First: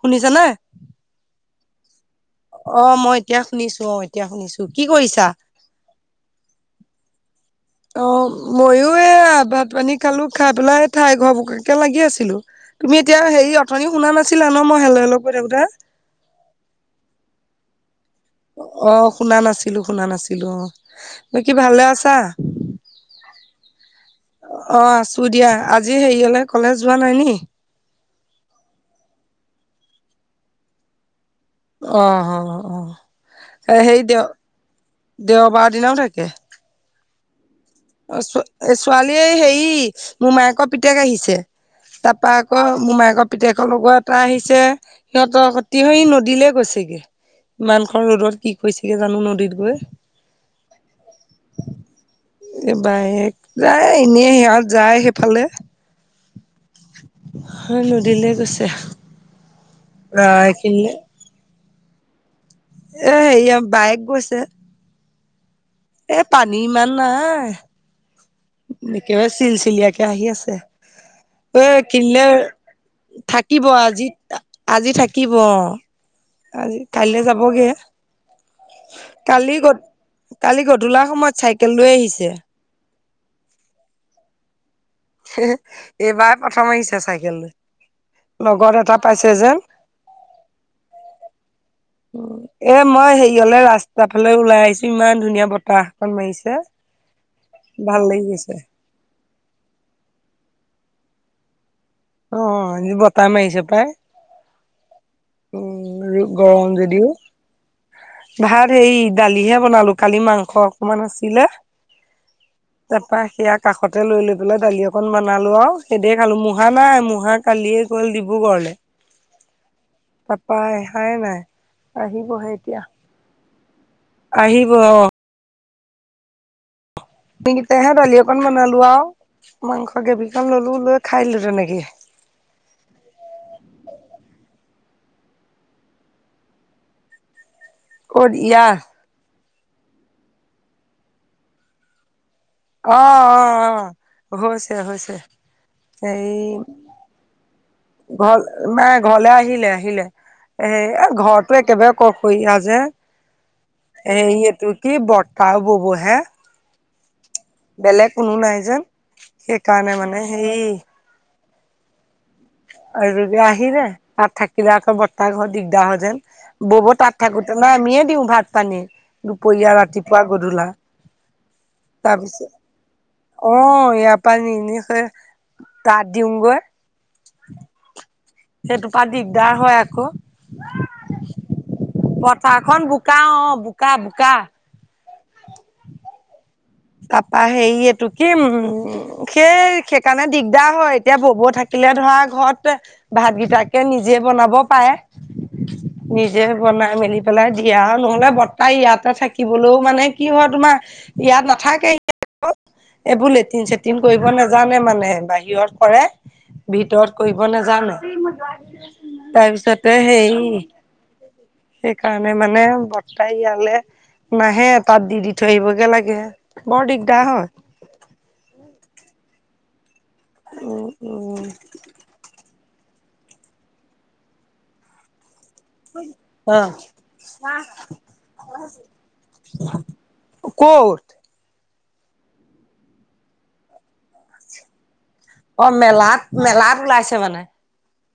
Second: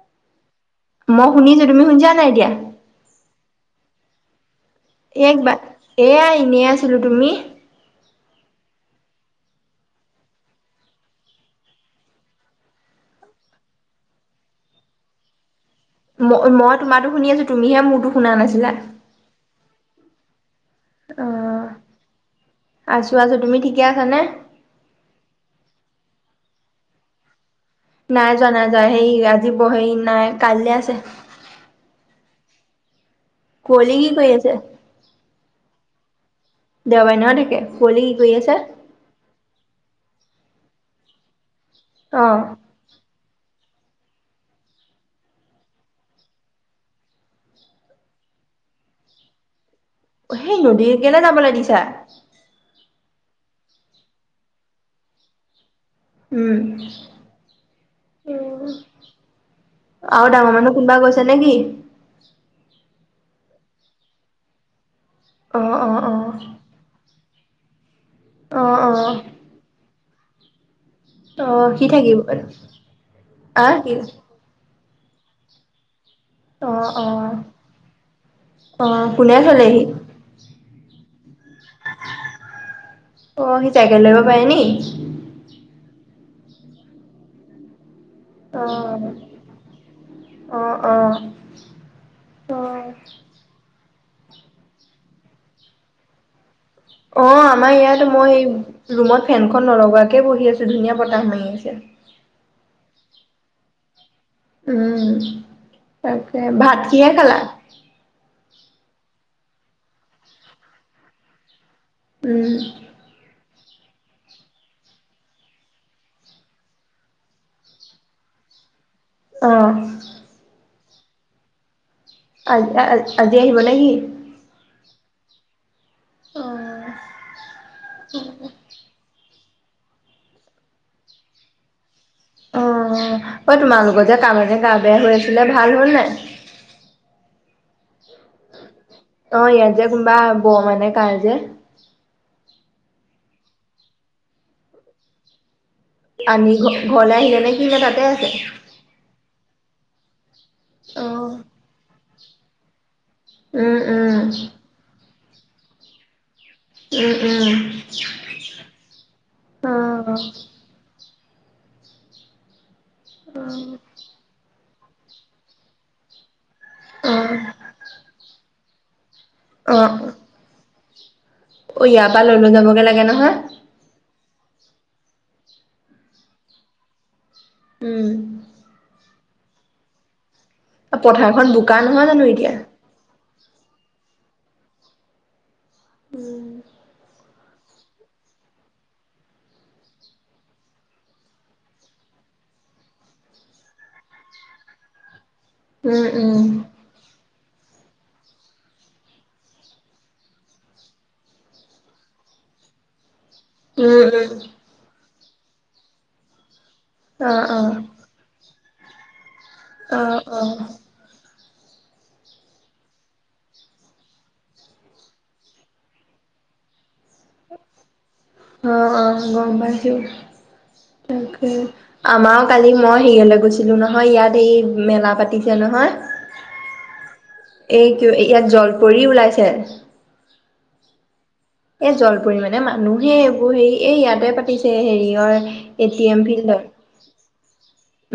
শুনিছা নে? মই শুনিছোঁ তুমি শুনিছা নাই এতিয়া। অ, ' মই এতিয়া শুনিছোঁ অ এতিয়া শুনিছোঁ। এইবা এয়াই নি আছিলোঁ তুমি? অ, 'মইয়ো এই ভাত পানী খালো খাই পেলাই ঠাই ঘৰ বকাকে লাগি আছিলো। তুমি এতিয়া হেৰি অথনি শুনা নাছিলা ন' মই হে'ল লগ কৈ থাকোতে। মই মই তোমাৰোটো শুনি আছোঁ তুমিহে মোৰটো। অ, ' শুনা নাছিলোঁ শুনা নাছিলোঁ অ'। অ, বাকী ভালে আছা? 'আছো আছো তুমি ঠিকে আছা নে? অ, ' আছোঁ দিয়া আজি হেৰি হ'লে কলেজ যোৱা নাই নেকি? নাই যোৱা নাই যোৱা সেই আজি পহৰিলৈ নাই কাইলে আছে। অ, 'অ, কুঁৱলী 'অ'সেই কি দে কৰি আছে দেওবাৰ দিনাও থাকে। দেওবাৰ দিনা ও থাকে। কুঁৱলী কি অ, ' কৰি ছো আছে ছোৱালীয়ে হেৰি মোমায়েকৰ পিতেক আহিছে অ তাপা আকৌ। মোৰমাইকৰ পিতেকৰ লগৰ এটা আহিছে সিহঁতৰ সতি সে নদীলে গৈছে। ইমান খন ৰ'দত কি কৈছেগে জানো নদীত গৈ। সেই নদীত কেলে যাবলৈ দিছা। এইবাৰ যায় এনেই সিহঁত যায় সেইফালে। উম। হয় নদীলৈ গৈছে। আৰু আহ ডাঙৰ মানুহ এইখিনিলে কোনোবা গৈছে নেকি? এ হেৰিয়া বায়েক গৈছে। অ, 'অ'। অ এ পানী ইমান নাই। অ অ একেবাৰে চিল চিলিয়াকে আহি আছে। অ এ সি থাকিব কিলিয়াৰ থাকিব আহ কি আজি আজি থাকিব অ'। অ আজি কাইলৈ অ যাবগে। অ কোনে কালি গ'ল, থলেহি কালি গধূলিৰ সময়ত চাইকেল লৈ আহিছে। অ', সি চাইকেল চলাব পাৰে নিকি? এইবাৰ প্ৰথম আহিছে চাইকেল অ লগত এটা পাইছে যে। অ অ অ এ' মই সেই - এইফালে ৰাস্তা ফালে ওলাই আহিছো ইমান ধুনীয়া বতাহ অকণ মাৰিছে। অঁ', আমাৰ ভাল ইয়াতো লাগি মই গৈছে এই- ৰুমত ফেনখন নলগাকে বহি আছো ধুনীয়া বতাহ মাৰি আছে। অঁ', বতাহ মাৰিছে পাই। উমঁ' উম তাকে। গৰম ভাত কি যদিও হে খালা? ভাত সেই দালিহে বনালো কালি মাংস অকণমান আছিলে। উম। তাৰপা সেয়া কাষতে লৈ-লৈ পেলাই দালি অকণ বনালো আৰু সেই দি খালো। মহাক নাই মহাক- কালিয়ে গ'ল ডিব্ৰুগড়লে। অঁ। তাৰাপা আহাই নাই। আহিবহে আজ, এতিয়া আজি আহিব নেকি? আহিব অঁ',। অহ। আমি কেইটাহে দালি অকণ বনালো আৰু মাংস কেইপিচমান ল'লো লৈ খাই দিলো তেনেকে। অঁহ', ঐ তোমালোকৰ যে কাৰোবাৰ যে গা বেয়া হৈ আছিলে ভাল হ'ল নাই? [unintelligible] ক'ত ইয়াৰ? অঁ', -ইয়াত যে কোন বা বৰমাৰ নে কাৰ যে। অঁহ', -অঁহ', -অঁহ', হৈছে-হৈছে। আনি ঘ-ঘৰলে আহিলে নেকি নে তা'তে আছে? ঘৰ নাই, ঘৰলে আহিলে-আহিলে-আহিলে অ ঘৰতটো একেবাৰে অকলশৰীয়া যে। উম উম এই এইটো কি বৰটা আৰু বুবু হে। উমঁ-উমঁ। বেলেগ কোনো নাই যে সেইকাৰণে মানে সেই- আৰু যদিও আহিলে তা'ত থাকিলে আকৌ বৰটাৰ ঘৰত দিগদাৰ হয় যে। বৌহঁত অ তা'ত থাকোতে মানে আমিয়ে দিওঁ ভাত-পানী- দুপৰীয়া, অ ৰাতিপুৱা, গধূলা। ইয়াৰ পৰা লৈ-লৈ যাবগে লাগে নহয়। অঁহ', -ইয়াৰ পৰা নি-নি সেই তা'ত দিওঁ গৈ। উম। সেইটো পৰা দিগদাৰ হয় আকৌ। পথাৰখন বোকা নহয় জানো এতিয়া। পথাৰখন বোকা অঁ', বোকা-বোকা। [unintelligible] উমঁ। তাৰপৰা হেৰি এইটো কি উমঁ' সেই সেইকাৰণে দিগদাৰ হয় এতিয়া ববও থাকি- লে ধৰা ঘৰতে ভাত কেইটাকে নিজে বনাব পাৰে। নিজে উম বনাই মেলি- পেলাই দিয়া আৰু নহ'লে বৰটাই ইয়াতে থাকিবলৈও মানে কি হয় তোমাৰ ইয়াত নাথা- কে আক এইবোৰ লেট্ৰিন-চেট্ৰিন উম কৰিব উম নাজানে মানে বাহিৰত কৰে। ভিতৰত অ কৰিব অ নাজানে, তাৰপিছত তে অ অ হেৰি সেইকাৰণে মানে বৰতাই ইয়ালে নাহে, তাত দি দি থৈ আহিবগে লাগে। বৰ দিগদাৰ হয়। অহ', অহ' গম পাইছো, তাকে। আমাৰো কালি মই হেৰিয়ালৈ গৈছিলো নহয়, ইয়াত হেৰি মেলা পাতিছে নহয়। অহ'। এই কি ইয়াত জলপৰি ওলাইছে। ক'ত? এই জলপৰি মানে মানুহেই এইবোৰ হেৰি, এই ইয়াতে পাতিছে হেৰি হয়। অ' মেলাত, মেলাত ওলাইছে মানে।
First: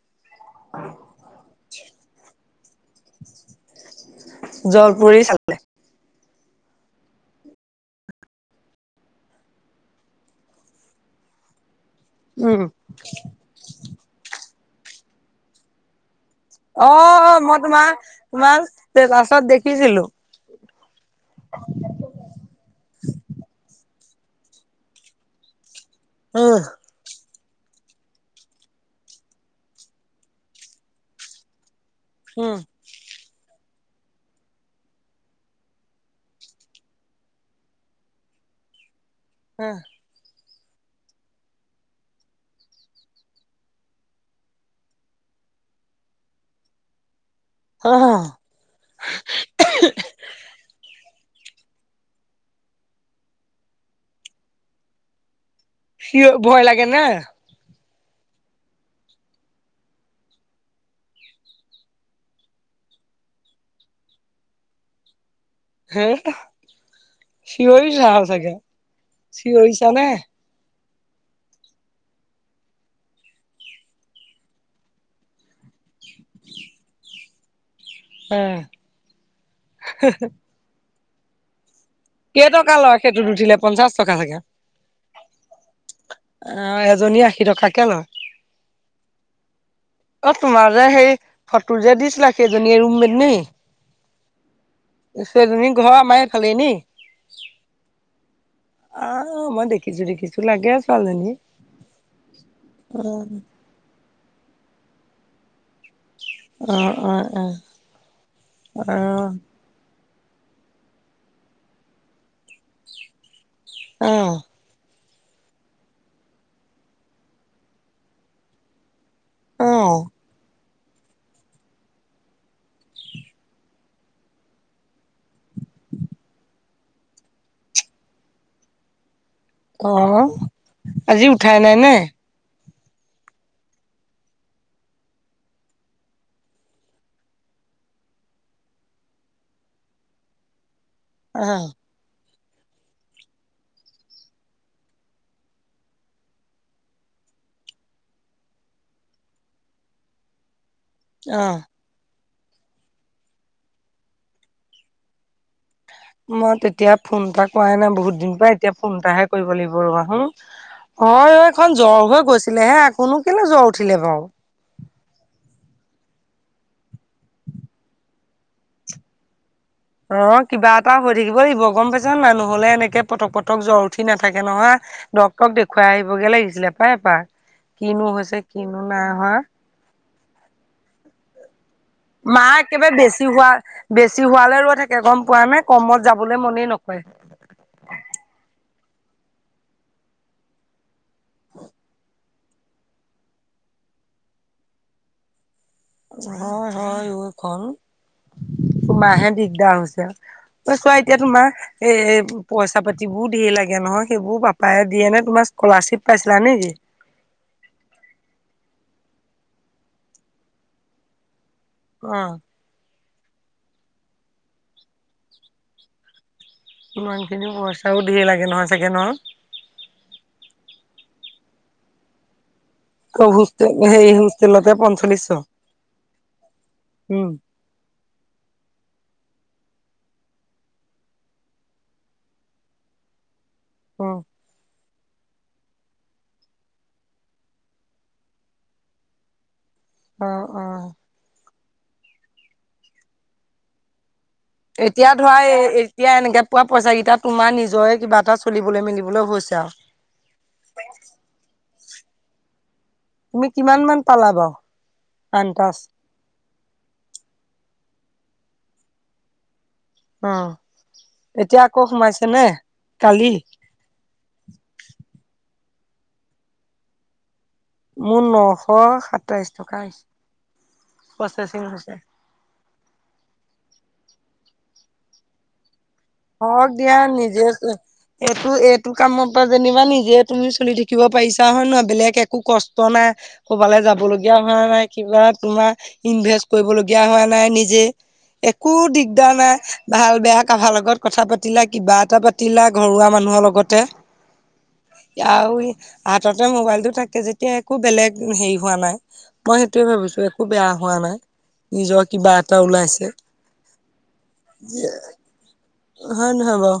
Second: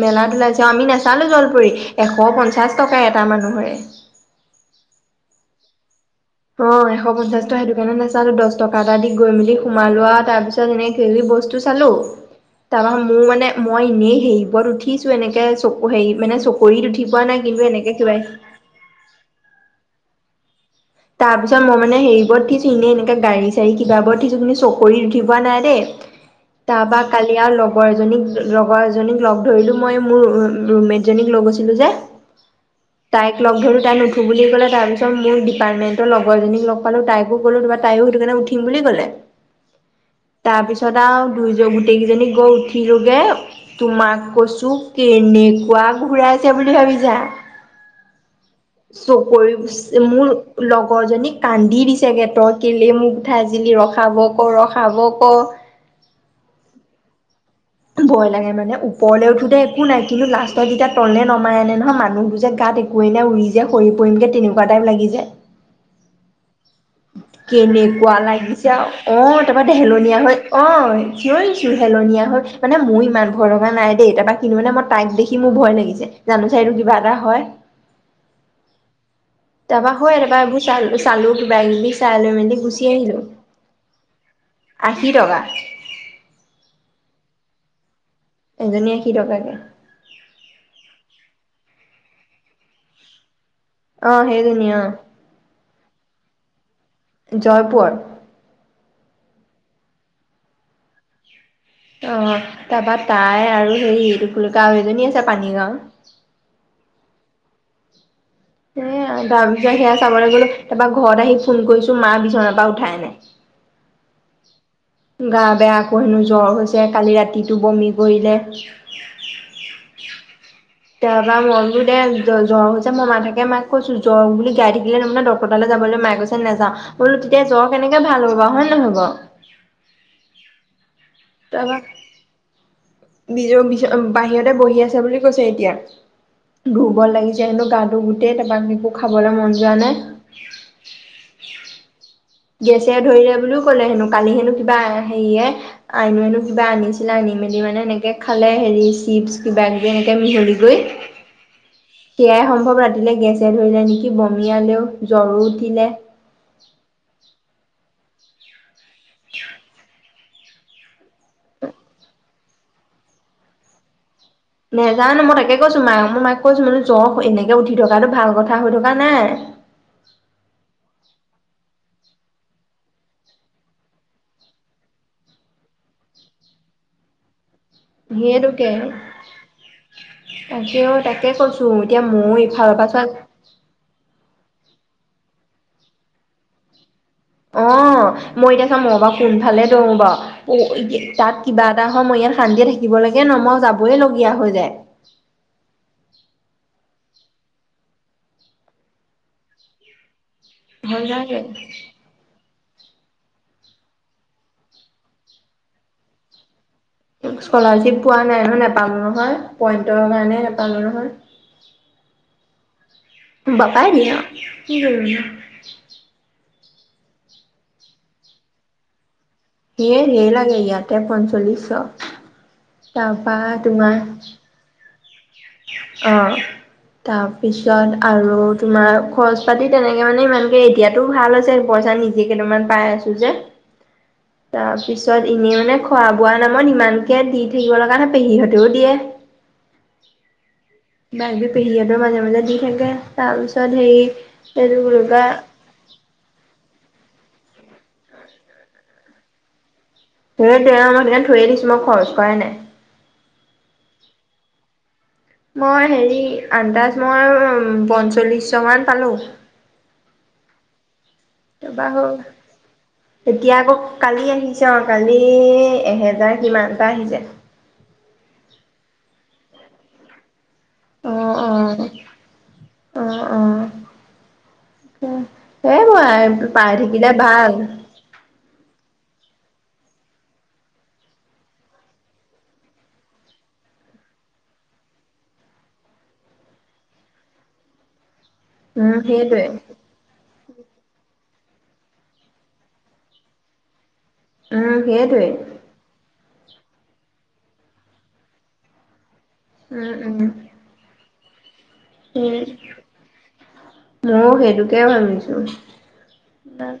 মেলাত ওলাইছে। অ' আমি নাচালো জলপৰি এশ পঞ্চাছ টকা এটা মানুহৰে। জলপৰি চালে। অ' এশ পঞ্চাছ টকা, সেইটো কাৰণে নাচালো। দহ টকা এটা দি গৈ মেলি সোমাই লোৱা তাৰ পিছত তাত এনে খেলি বস্তু চালো। উম। তাৰপাছত মোৰ মানে, মই এনেই হেৰি ওপৰত উঠিছো এনেকে চকু হেৰি মানে চকৰিত অ', উঠি পোৱা নাই অ' মই কিন্তু এনেকে তোমাক, কিবা তোমাক বাছত দেখিছিলো। তাৰপিছত মই মানে হেৰিবোৰত উঠিছোঁ, এনে এনেকে গাড়ী-চাড়ী কিবাবোৰত উঠিছো, কিন্তু চকৰিত উঠি পোৱা নাই দেই। উম, তাৰপা কালি ইয়াৰ লগৰ এজনীক, লগৰ এজনীক লগ ধৰিলো মই মোৰ ৰু-ৰুমমেট জনীক লৈ গৈছিলো যে। উম। তাইক লগ ধৰিলো, তাই নুঠো বুলি ক'লে তাৰ পিছত মোৰ তাইৰ এইমাত্ৰ লগৰ এজনীক লগ পালোঁ তাইকো ক'লো, তোমাৰ তাইও সেইটো কাৰণে উঠিম বুলি ক'লে। উম। তাৰ পিছত আৰু দুজন, গোটেই কেইজনী গৈ উঠিলোগে তোমাক কৈছো কেনেকুৱা ঘূৰাইছে বুলি ভাবিছা। অ' চকৰি হৈছে মোৰ। লগৰজনীক কান্দি দিছে গে, ত‌ই কেলেই মোক উঠাইছিলি ৰখাব ক, ৰখাব ক। সিও ভয় লাগে নে। ভয় লাগে মানে ওপৰলৈ উঠোতে একো নাই কিন্তু লাষ্টত যেতিয়া তললে নমাই আনে নহয়, মানুহ বোৰ যে গাত একো পৰিলে উৰি যে সৰি পৰিম গে তেনেকুৱা টাইপ লাগি যায়। হেই। কেনেকুৱা লাগিছে আৰু অ' তাৰপৰা চিঞৰিছা নে? হেলনীয়া হৈ অ' চিঞৰিছো হেলনীয়া হৈ মানে মোৰ ইমান ভয় লগা নাই দেই, তাৰ পৰা কিনো মানে মই তাইক দেখি মোৰ ভয় লাগিছে, জানো চাই এইটো কিবা এটা হয়। উম। তাৰপৰা হয়, তাৰপৰা এইবোৰ চা-চালো কিবা-কিবি কেই টকা লয়, সেইটোত উঠিলে পঞ্চাশ টকা চাগে? অ' আশী টকা এজনীৰ আশী টকাকে লয়। এজনী আশী টকাকে। অ' তোমাৰ যে সেই ফটো যে দিছিলা, সেইজনীয়ে ৰুমমেট নে? অ' সেইজনীয়ে অ'। সেইজনীৰ ঘৰ আমাৰ এইফালেই নি? জয়পুৰত। অ' মই দেখিছো দেখিছো লাগে, ছোৱালীজনীক। অ', তাপা তাই আৰু হেৰি, এইটো কি বুলি কয়, আৰু এজনী আছে পানীগাঁওত। অ', অ', অ'। এ তাৰপিছত সেয়া চাবলৈ গ'লো, তাৰপৰা ঘৰত আহি ফোন কৰিছো, মা বিছনাৰ পৰা উঠাই নাই। অ'। গা বেয়া, আকৌ হেনো জ্বৰ হৈছে, কালি ৰাতিটো বমি কৰিলে। অ তাৰপৰা মই বোলো দে, জ্ব জ্বৰ হৈছে মই মা তাকে মাক কৈছো, জ্বৰ বুলি গাই থাকিলে তাৰমানে ডক। ডক্টৰ তালৈ যাবলৈ, মাই কৈছে নেযাওঁ, বোলো তেতিয়া, জ্বৰ কেনেকে ভাল হ'ব বাৰু নহয় বাৰু। অ', আজি উঠাই নাই তাৰপৰা নে? [unintelligible] বাহিৰতে বহি আছে বুলি কৈছে এতিয়া। দুৰ্বল লাগিছে হেনো গাটো গোটেই, তাপা একো খাবলৈ মন যোৱা নাই। অ'। গেছে ধৰিলে বুলিও ক'লে হেনো, কালি হেনো কিবা হেৰিয়ে। আইনুৱেনো কিবা আনিছিলে, আনি মেলি মানে এনেকে খালে, হেৰি চিপছ কিবা-কিবি এনেকে মিহলি কৰি। অ'। এয়াই সম্ভৱ, ৰাতিলৈ গেছে ধৰিলে নেকি, বমিয়ালেও, জ্বৰো উঠিলে। মই তেতিয়া, ফোন এটা কৰাই নাই, বহুত দিন পাই, এতিয়া ফোন এটাহে কৰিব লাগিব ৰ'বাছোন। হয়, অই এখন জ্বৰ হৈ গৈছিলে হে, আকৌ নো কেলে জ্বৰ উঠিলে বাৰু। নেজানো, মই তাকে কৈছো মাক, মই মাক কৈছো, জ্বৰ এনেকে উঠি থকাটো ভাল কথা হৈ থকা নাই। অ', কিবা এটা হৈ থাকিব লাগিব, গম পাইছো নে নাই, নহ'লে এনেকে পতক, পতক জ্বৰ উঠি নাথাকে নহয়। ডক্টৰক দেখুৱাই আহিবগে লাগিছিলে পাই এপাক, কিনো হৈছে, কিনো নাই হোৱা। তাক অ', তাকে কৈছো। তো, এতিয়া মোৰ। মা একেবাৰে বেছি হোৱা। বেছি হোৱালে ৰৈ থাকে গম পোৱা নে, কমত যাবলৈ মনেই নকৰে। অ', মই এতিয়া চা, মই বাৰু কোনফালে দৌৰো বাৰু। তাত কিবা এটা হয়, মই ইয়াত শান্তিয়ে থাকিবলৈকে নোৱাৰোঁ, মই যাৱই লগীয়া হৈ যায়। হয়, হয়, অ', এইখন, তোমাৰহে দিগদাৰ হৈছে আও। ঐ ছোৱা, হৈ এতিয়া যায়গে। তোমাৰ এ পইচা পাতিবোৰ ধেৰ লাগে নহয়, সেইবোৰ পাপায়ে দিয়ে নে, তোমাৰ স্কলাৰশ্বিপ পাইছিলা নেকি? স্কলাৰশ্বিপ পোৱা নাই নহয়, নাপাম নহয়, পইণ্টৰ কাৰণে নেপাম নহয়। অ'। পাপাই দিয়ে অ', কি কৰিবনো। ইমানখিনি পইচাও ধেই লাগে নহয় চাগে ন'। এ ধেই লাগে, ইয়াতে পঞ্চল্লিচশ। প্ৰভু, হোষ্টেল, হেৰি হোষ্টেলতে পঞ্চল্লিচশ। অ', তাৰপি পিছত, আৰু তোমাৰ খৰচ পাতি তেনেকে মানে, ইমানকে এতিয়াতো ভাল হৈছে পইচা নি যি কেইটামান পাই আছো যে। অ'। তাৰপিছত, এনেই মানে খোৱা-বোৱা নামত ইমানকে দি থাকিব লগা নাই, পেহীহঁতেও দিয়ে। অ', অ'। বাইদৌক, পেহীহতেও মাজে, মাজে দি থাকে, তাৰপিছত হেৰি এইটো বুলি এতিয়া কয় ধৰা, এ এতিয়া, এনেকে পোৱা পইচা কি, তোমাৰ নিজৰে কিবা এটা চলিবলৈ-মেলিবলৈ হৈছে আৰু। সেইটোৱে অ', মই সেইটো কাৰণে থৈয়ে দিছো, মই খৰচ কৰাই নাই। তুমি কিমান মান পালা বাৰু? আনতাজ মই হেৰি আন্দাজ মই পঞ্চল্লিচশ মান পালো। অ' এতিয়া আকৌ হ'ল সোমাইছেনে? কালি। এতিয়া আকৌ কালি আহিছে অ' কালি এহেজাৰ কিমানটা আহিছে। মোৰ নশ সাতাইশ টকা হৈছে প্ৰচেচিং হৈছে। অ' অ' সেই মই [unintelligible] হওক পাই দিয়া থাকিলে নিজে ভাল। এইটো এইটো কামৰ পৰা যেনিবা নিজে তুমি চলি থাকিব পাৰিছা হয় নে নহয় বেলেগ একো কষ্ট নাই। কৰ'বালৈ যাব লগীয়া হোৱা নাই কিবা তোমাৰ ইনভেষ্ট কৰিবলগীয়া হোৱা নাই নিজে। এহ একো উম দিগদাৰ সেইটোৱে নাই ভাল বেয়া কাবাৰ লগত কথা পাতিলা কিবা এটা পাতিলা ঘৰুৱা মানুহৰ লগতে। উম এতিয়া সেইটোৱে আৰু হাততে মোবাইলটো থাকে যেতিয়া একো বেলেগ হেৰি হোৱা নাই। মই সেইটোৱে উম উম ভাবিছো একো বেয়া হোৱা নাই। নিজৰ কিবা সেই এটা ওলাইছে। আ [unintelligible] হয় নহয় বাৰু।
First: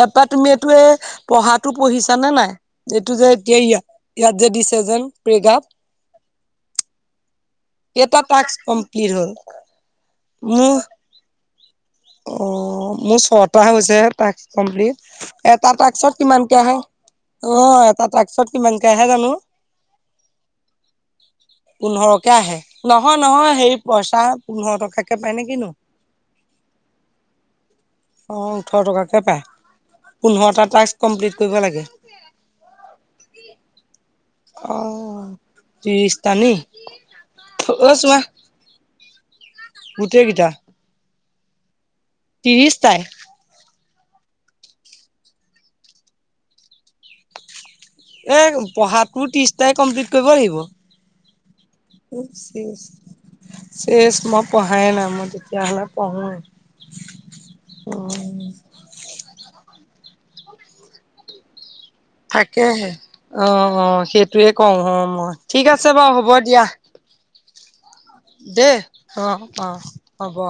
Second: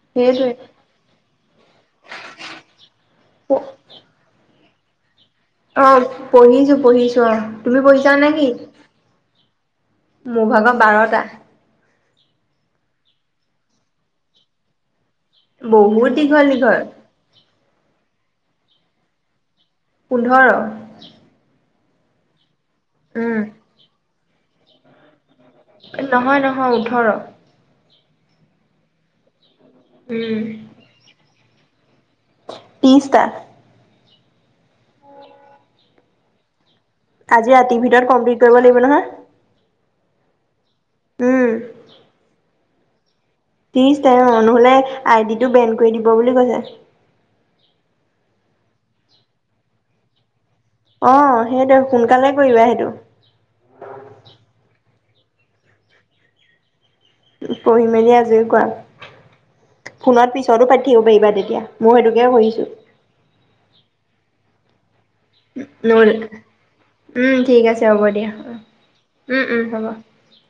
তাৰপা তুমি এইটো এ পঢ়াতো পঢ়িছা নে নাই এইটো যে এতিয়া ইয়াত ইয়াত যে দিছে যেন প্ৰেৰেগ্ৰাপ? অ' পঢ়িছো পঢ়িছো অ'। তুমি পঢ়িছা কেইটা নেকি? টাস্ক কমপ্লিট হ'ল? মোৰ ভাগৰ বাৰটা। অ' মোৰ ছটা হৈছেহে টাস্ক কমপ্লিট। এটা বহুত টাস্কতলত দীঘল কিমানকে আহে। দীঘল অ' এটা টাস্কত কিমানকে আহে জানো। পোন্ধৰ। পোন্ধৰকে আহে। নহয় উম নহয় সেৰি পইচা? পোন্ধৰ টকাকে পাই নে কিনো? নহয় নহয় ওঠৰ। অ' ওঠৰ টকাকৈ পায়। উম পোন্ধৰটা টাস্ক কমপ্লিট কৰিব লাগে। ত্ৰিৰিশটা। অ' ত্ৰিৰিশটা নি? আজি ৰাতিৰ ভিতৰত কমপ্লিট কৰিব লাগিব নহয় গোটেইকেইটা উম ত্ৰিছ তাই ত্ৰিছ টা অ নহলে আই ডি টো বেন কৰি দিব বুলি কৈছে এই পঢ়াটো ত্ৰিছ টাই কমপ্লিট কৰিব লাগিব। অ সেইটোৱেই সোনকালে কৰিবা সেইটো ছেছ মই পঢ়াই নাই মই তেতিয়াহলে পঢ়ো পঢ়ি মেলি আজৰি কৰা ফোনত পিছতো পাতি থাকিব পাৰিবা তেতিয়া মোৰ সেইটো তাকেহে অ অ সেইটোয়ে কওঁ অ মই ঠিক আছে বাৰু হ'ব দিয়া উম ঠিক আছে হ'ব দিয়া দেই। উম অ', উম হ'ব অ', হ'ব